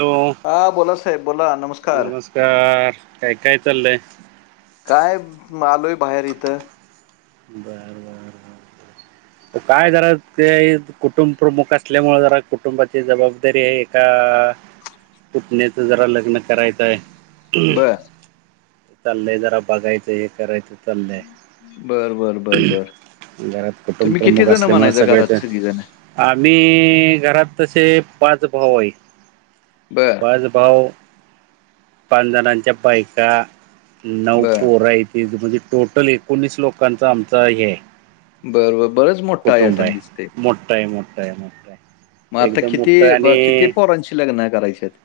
Hello हा बोला साहेब बोला नमस्कार नमस्कार काय काय चाललंय काय आलोय बाहेर इथं बार बार बार ब काय जरा ते कुटुंब प्रमुख असल्यामुळे जरा कुटुंबाची जबाबदारी आहे ए पुटण्याच जरा लग्न करायचं आहे बर चाललंय जरा बघायचं हे करायचं चाललंय. बर बर बर बर घरात कुटुंब तुम्ही किती प्रमुख जण असल्यामुळे म्हणायचं सगळे घरात ते सगळी जण आम्ही घरात तसे पाच भाऊई बरं आज भाऊ पाच जणांच्या बायका नऊ बर पोरा य म्हणजे टोटल एकोणीस लोकांचा आमचा हे बरं बर बरच मोठा कुटुंब आयटन दिसते आहे मोठं आहे मोठं आहे मोठं आहे. मग आता एकदम किती मोठं किती आणि पोरांची लग्न करायचे आहेत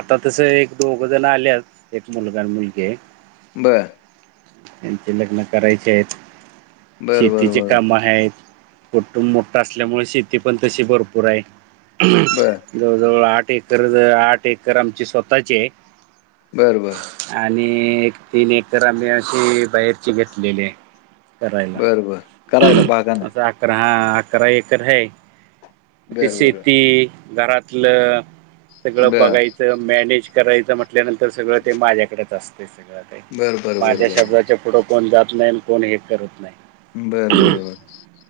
आता तस एक दोघ जण आलेत एक मुलगा आणि मुलगी बरं त्यांचे लग्न करायचे आहेत बर बर शेतीचे बर काम आहेत कुटुंब मोठा असल्यामुळे शेती पण तशी भरपूर आहे बर जवळं जवळं आंठ एकर आंठ एकर आमंची स्वंतःची आहे. बरं बरं आणि तीनं एकर आम्हीं अशी बाहेरंची घेतलेली आहे. करायंला बर बर करायला आतां बागानं आम्हीं अकरां हा अकरां एकर आहे ती बर बर शेती घरातलं सगळं बर बघायचं मॅनेज करायचं म्हटल्यांनंतर सगळं ते माझ्यांकडेचं असतें सगळं बर बर माझ्यां शब्दांच्या पुुढे कोणं जातं नाहीं आणि कोणं हे करतं नाहीं बरं बरं बरं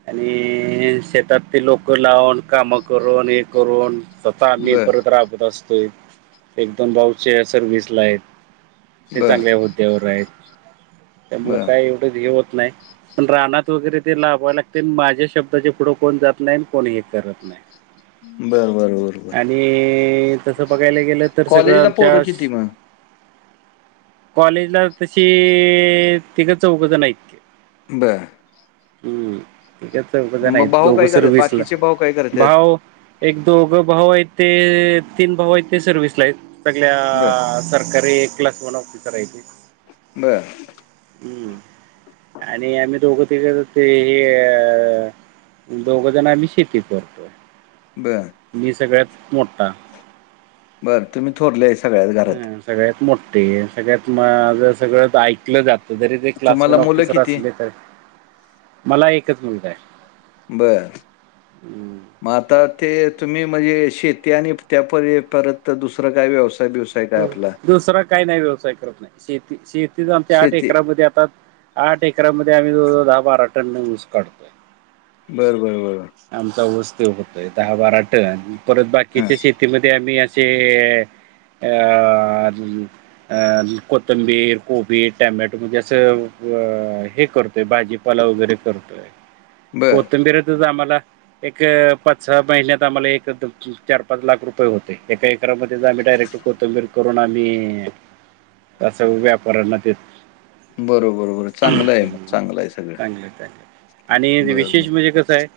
आणि शेतात ते लोकं लावूंन कामं करूंन हे करूंन स्वंतः आम्ही बर परत राबंत असंतोय परंत एक दोन भाऊं सर्विसलान आहेतं बर ते बर चांगल्यां होद्यांवर आहेतं त्यामुळं बर कायं एवढंच हे होतं नाहीं पणं राहनांत वगैरें ते लाभवांवे लागते माझ्यां शब्दांचे पुढें कोणं जातं नाहीं कोणं हे करतं नाहीं बरं बरं बरोबर ते तसं बघांयंला गेलं तरं सगळं आमच्यां किती मग कॉलेजलां तशी तिघं चौघं झंण आहेत की बरं हम्मं तीघं चौघं मग आहेतं भाऊ काय दोघंसर करत वीसंलां बाकीचे भाऊ काय करतात भांऊ एक दोघं भांऊ आहेतं ते तीनं भांऊ आहेतं ते सर्विसलां आहेतं बर सगळं सरकारी कंल्क वर ऑफिसर आहेतं ते बरं हम्मं आणि आम्हीं दोघं तीघं ते हे अ दोघ जण आम्ही शेती करतोय. बरं. मी सगळ्यांत मोठा. बरं तुम्ही थोरले आहे, सगळ्यात घरात. हं सगळ्यात मोठ्ठे सगळ्यात माझच सगळ ऐकल जात. जरी ते तुम्हाला क्लासवर मुलं ऑफिसर किती असले तरी, मला एकच मुलगा आहे. बरं. हम्म, मग आता ते तुम्ही म्हणजे, शेती आणि त्या पलीकड परत दुसर काय व्यवसाय बीवसाय हम्म, दुसरा काही नाही व्यवसाय करत नाही, शेती शेतीच आमची आठ शेती एकरामध्ये आता आठ एकरामध्ये आम्ही जवळ जवळ दहा बारा टन ऊस काढतोय. बरं बरं बरं. आमचा ऊस ते होतोय, दहा बारा टन परत हां बाकीच्या शेतीमध्ये आम्ही असेल अ अ अजून अ कोथिंबीर, कोबीज, टोमॅटो म्हणजे असं हे करतो. भाजीपाला वगैरे करतोय, बर कोथिंबीरीचीच आम्हाला एक पाच सहा महिन्यात आम्हाला एक चार पाच लाख रुपये होतेय, एका एकारामध्येच आम्ही डायरेक्ट कोथिंबीर करून आम्ही असं व्यापाऱ्यांना देतोय. बरोबर बरं चांगलं आहे मंग चांगलंय सगळं. चांगलं चांगलं. आणि बर विशेष बर म्हणजे कसंय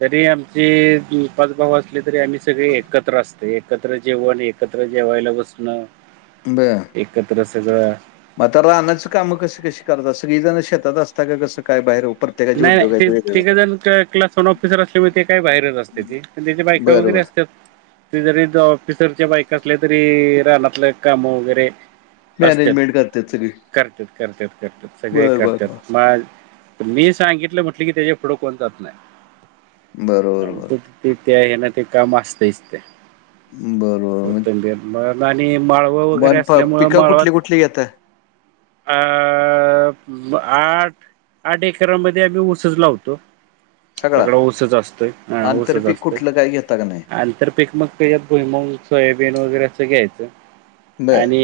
तरी आमचे दोन पांच भांऊ असले तरी आम्हीं सगळें एकत्र असतें, एकत्र जेवणं आणि एकत्र जेंव्हांयलां बसनं बरं. एकत्र सगळं म आता रानांची कामं कशी कशी करतांत, सगळीं जणंच शेतात असतां कां कसं कायं बाहेर ओ? नाहीं नाहीं ते तिकडे तिघं जणं तर क्लासवन ऑफिसर असल्यांमूळ ते काय बाहेरचं असत्याती. त्यांच्या बायंका बरं वगैरें बरं असत्यात ते जरी ऑफिसरच्यां बाईकां असल्यां तरी, रानांतल् कामं वगैरे असत्यात. मॅनेजमेंट करतात सगळी करत्यात करत्यात करत्यात सगळे बर बर बर करत्यात, मग मीच सांगितलं म्हटलं की त्याच्या पुुढे कोण जात बरोबर नाही बरोबर ति त्या हेन ते काम असतयच ते. बरोबर मग [unintelligible] आणि माळ व वगैरे तुम्हाला प असल्यामुळ, पिकं कुठली माळवात कुठली घेताय? अ- आठ, अडीच खरं म्हणजे आम्ही उसच लावतो. सगळा? सगळ ऊसच असतोय, ह ऊसच आंतरपीक असतोय. कुठलं काही घेता का नाही? आणि तर पीक मग त्याच्यात भुई मूग, सोयाबीन वगैरे असं घ्यायचं. बरं. आणि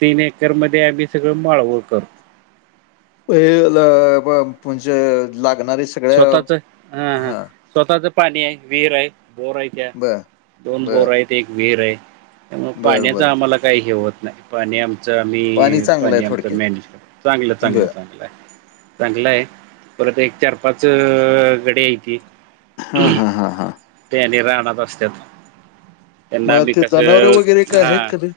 तीन एकरमध्ये आम्ही सगळं माळव करतो. म्हणजे -लागणारी सगळ्या हा. स्वतःच पाणी हाय. विहीर आहे, बोर हायत्या. बरं, दोन बरं. बोर हायत, एक विहीर आहे. त्यामुळे बरं, पाण्याच बरं. आम्हाला काही हे होत नाही. पाणी च आम्ही चांगलं आहे पाणी आमच थोडक्यात. [unintelligible] चांगलं चांगलं बरं. चांगलंय. चांगलंय परत एक चार पाच गडी हायती. हा हा हा हा. ते आणि रानात असत्यात, त्यांना मग आम्ही ते जनावरं वगैरे कसं काय हा आहेत का ते?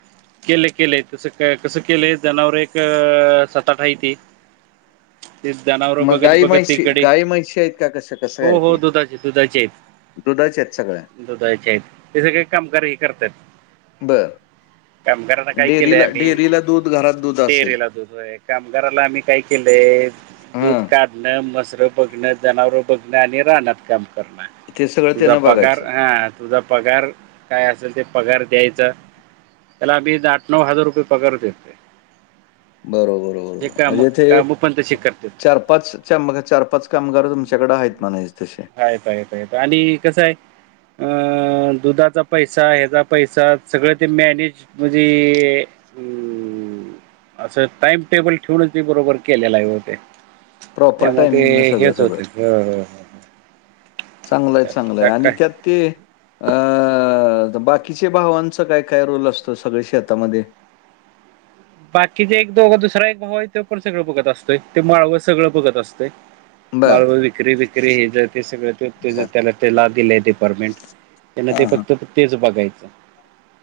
केलय केलेय तस -कसं केलंय जनावर एक सात आठ आहे ती. ते जनावर मग बघत गाय, बघत ती म्हैशी, गडी गाय, म्हैशी आहेत का कशा? कसली हो गाय ती, हो दुधाचे दुधाच्या आहेत सगळ्या. दुधाची आहेत, ते सगळे कामगार हे करतात. बरं. कामगारांना काय केलंय डेअरीला आम्ही. डेअरीला दूध, घरात दूध असेल. डेरीला दूधय कामगाराला आम्ही काय केलंय दूध हां. काढ मसरं बघणं जनावरं बघणं आणि रानात काम करणं ते सगळं तुझा त्यानं पगार बघायचं. हा तुझा पगार काय असेल ते पगार द्यायचा त्याला बी आठ नऊ हजार रुपये पगार देतोय बरोबर बरोबर काम म्हणजे ते कामं पण तशी करतात चार पाच च म चार पाच कामगार तुमच्याकडं आहेत म्हणायचे तसे आहेत आहेत आणि कसं आहे अ दुधाचा पैसा ह्याचा पैसा सगळे ते मॅनेज म्हणजे असं टाइम टेबल ठेवूनची बरोबर केलेलं आहे होते प्रॉपर त्यामुळे टायमिंगनं सगळं हेच सगळं. होते हो हो हो चांगलंय चांगलंय आणि काय त्यात ते बाकीच्या भावांचं काय काय रोल असतो सगळे शेतामध्ये बाकीचे एक दोघं दुसरा एक भावा आहे ते पण सगळं बघत असतोय माळव सगळं बघत असतोय बरं, माळव माळवा विक्री विक्री हे जर ते सगळ बरं. त्याला ते लाभ दिले डिपार्टमेंट त्यांना ते हां, हां. फक्त तेच बघायचं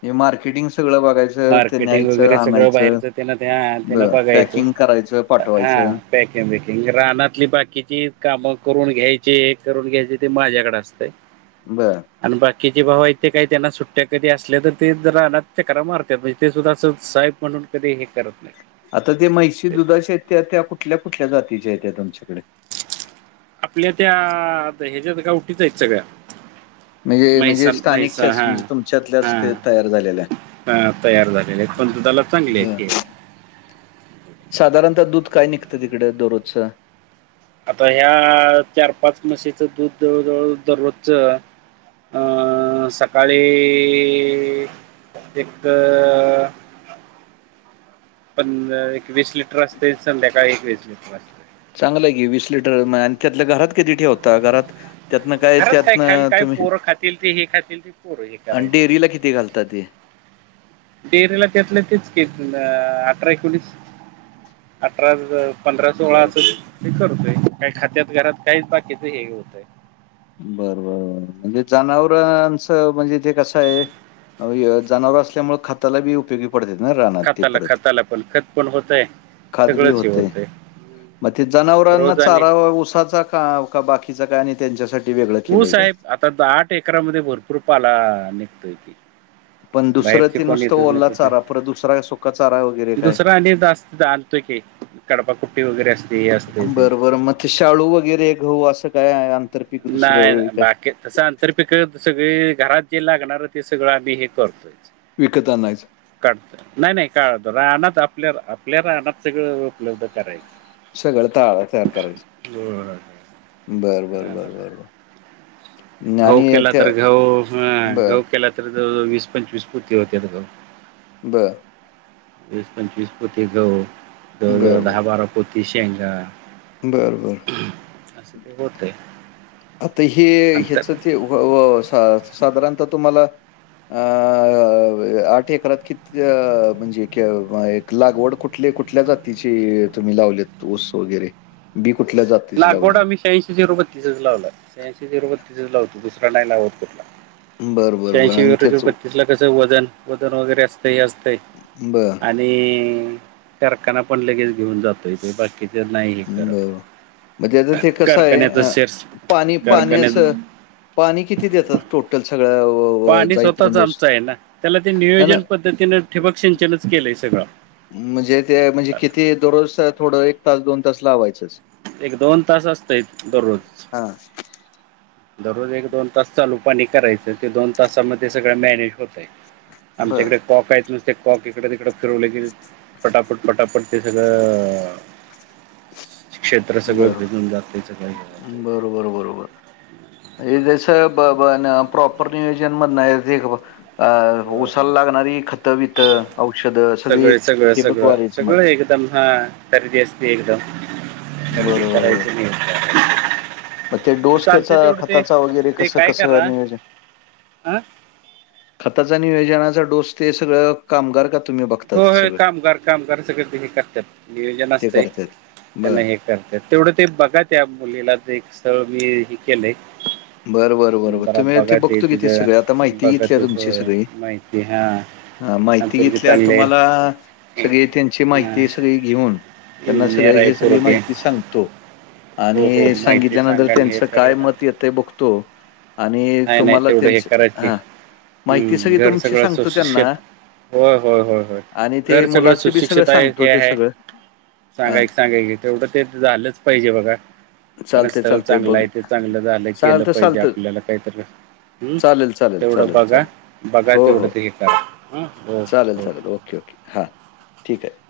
हे मार्केटिंग सगळं बघायचं ते मार्केटिंग न्यायचं वगैरे सगळं आणायचं बाहेरचं त्यांना त्या त्यांना बरं बघायचं पॅकिंग करायचं हा पाठवायचं पॅकिंग बकिंग रानातली बाकीची कामं करून घ्यायची हे करून घ्यायचे ते माझ्याकडे असतं [unintelligible] बरं आणि बाकीचे भाऊ इथे काही त्यांना सुट्ट्या कधी असल्या तर ते रानात चक्रा री मारतात ते सुद्धा अस साहेब म्हणून कधी हे करत नाही आता ते मैशी दुधाचे आहेत ते त्या कुठल्या कुठल्या जातीच्या आहेत त्यात तुमच्याकडे आपल्या त्या ह्याच्यात गावठी आहेत सगळ्या म्हणजे म्हणजे म्हैसाण म्हैसा स्थानिकच्याच हा म्हणजे तुमच्यातल्याच हा ते तयार झालेल्या हा तयार झालेले आहेत पण दुधाला चांगले बरं. आहेत साधारणतः दूध काय निघतं तिकडे दररोज च आता ह्या चार पाच मशीचं दूध जवळ जवळ दररोजच सकाळी एक प एक वीस लिटर असते संध्याकाळ एक वीस लिटर असते चांगलं आहे की वीस लिटर त्यातल्या घरात कतीी ठेवता घरात त्यातन काय घरात त्यातन खायला काय तुम्ही पोरं खातील ते हे खातील ते पोरं हे आणि करायचं डेअरी ला किती घालतात ते डेअरीला त्यातलं तेच क अठरा एकोणीस अठरा पंधरा बरं. सोळाचं हे करतय काही खद्यात घरात काहीच बाकीचं हे होतंय बरं बर म्हणजे जनावरांचं म्हणजे ते कसं आहे जनावर असल्यामुळे खात्याला बी उपयोगी पडते ना राहणार ते खताला परत खताला पण खत पण होत आहे खदवी सगळंच हे होते होत आहे मग ते जनावरांना रोज आणि चारा उसाचा का का बाकीचा काय आणि त्यांच्यासाठी वेगळं तू केलंय काय? साहेब आता आठ एरामध्ये भरपूर पाला निघतोय की पण दुसरं बाहेरचे ते कोण नुसतं येतच ना ओला चारा परत दुसरा सुका चारा वगैरे तिथ काय? दुसरा आणि जात आणतोय की कडपा कुट्टी वगैरे असते असतेथे बरं, बरं. मग ते शाळ वगैरे गहु असं काय आंतरपीक दुसरं वगैरे नाही काय बाकी तत तर पिक सगळे घरात जे लागणार आहे ते सगळं आम्ही हे करतोय विकतानायच काढत नाही नाही काढत रानात आपल्या आपल्या रानात सगळं उपलब्ध करायचं सगळं ताळा तयार होय, करायचं बर बर बर बर बर गहु केला तर गहु बरं, गहु केला तर जवळ जवळ वीस पंचवीस पती होत घ ब वीस पंचवीस पोती गहु जवळ जवळ बरं, दहा बरं, बारा पोती शेंगा बरं बरं असं ते होतय आता हे ह्याच ते साधारणत तुम्हाला अ आठ एकरात किती म्हणजे लागवड कुठले कुठल्या जातीची तुम्ही लावलेत ऊस वगैरे बी कुठल्या जात लागवड आम्ही शहाऐंशी झिरोबत्तीसच लावला शहांशी झिरोबत्तीसच लावतो दुसरा नाही लावत तुठला बरं, बरं, बरं श्यांशी आणि रुपये त्याचं बत्तीस ला कस वजन वजन वगैरे असत हे असतंय बरं, आणि आणि कारखाना पण लगेच घेऊन जातो इथे बाकीच नाही हे करत म्हणजे आता ते कसं आहे कारखान्याचा अ शेअर्स पाणी कारखान्याच पाण्याचं पाणी किती देतात टोटल सगळ्या व पाणी स्वतःच जाईपर्यंत ऊस? आमचं आहे ना त्याला ते नाही, नाही. नियोजन पद्धतीनें ठिबक सिंचनच केलंय सगळं म्हणजे ते म्हणजे किती दररोज थोडं एक तास दोन तास लावायचंच एक दोन तास असतय दररोज हा दररोज एक दोन तास चालू पाणी करायचं ते दोन तामध्ये सगळं मॅनेज होतय बरं. आमच्याकडे काँक आहेत नुसते कॉक इकडे तिकडं फिरवले केल पटापट पटापट ते सगळं क्षेत्र सगळ बरं. भीजून जाते सगळ बरोबर बरोबर हे जस प्रॉपर नियोजन मध नाही बा अ ऊसाला लागणारी खतबितं औषधं सगळी ठे बघवारायचं मग उत्तम खरेदी असते एकदम खरीदी बरोबर, करायची बरोबर. नाही मग ते डोस चालते त्याचा तेवढं ते खताचा वगैरे कसं कसं नियोजन आं खताचा नियोजनाचा डोस ते सगळं कामगार का तुम्ही बघ हो हो कामगार कामगार सगळे ते हे करतात नियोजन ते असतं करतात. त्यांना बरं. हे त तेवढं ते बघा त्या मुलीला एक सळ मी हे केलंय बरं बरं बरबर जरा तुम्ही इथे बघा ते बघतो किथे तिथं सगळे आता माहिती बघा घेतली ते हो, तुमची सगळी माहिती हा हा माहिती पोरगी घेतल्या चांगले तुम्हाला सगळी त्यांची माहिती इंजिनियर सगळी घेऊन त्यांना सगळ आहे हे सगळी पोरगे माहिती सांगतो हो हो आणि माहिती सांगितल्यानंतर सांगा आणि त्यांच हे काय करत मत ते बखतो नाही नाही तेवढं हे करायचे माहिती हम्म सगळी घर तुमची सगळं सांगतो त्यांना असशिषेत होय होय होय होय आणि ते घर सगळं मुलाचं बी सुशिक्षता सांगतो हे ते आहे सगळं. हां, सांगाय सांगाय तेवढं ते झालंच पाहिजे बघा चालतंय, कारण चालतंय चांगलं बघ आहे ते चांगलं झालं केलं चालतं, पाहिजे चालतं. आपल्याला काहीतरी हम् चालेल, चालेल, तेवढं चालेल, बघा चालेल. बघा हो, तेवढं हो. ते कराे चालेल, चालेल. ओके ओके हां ठीक आहे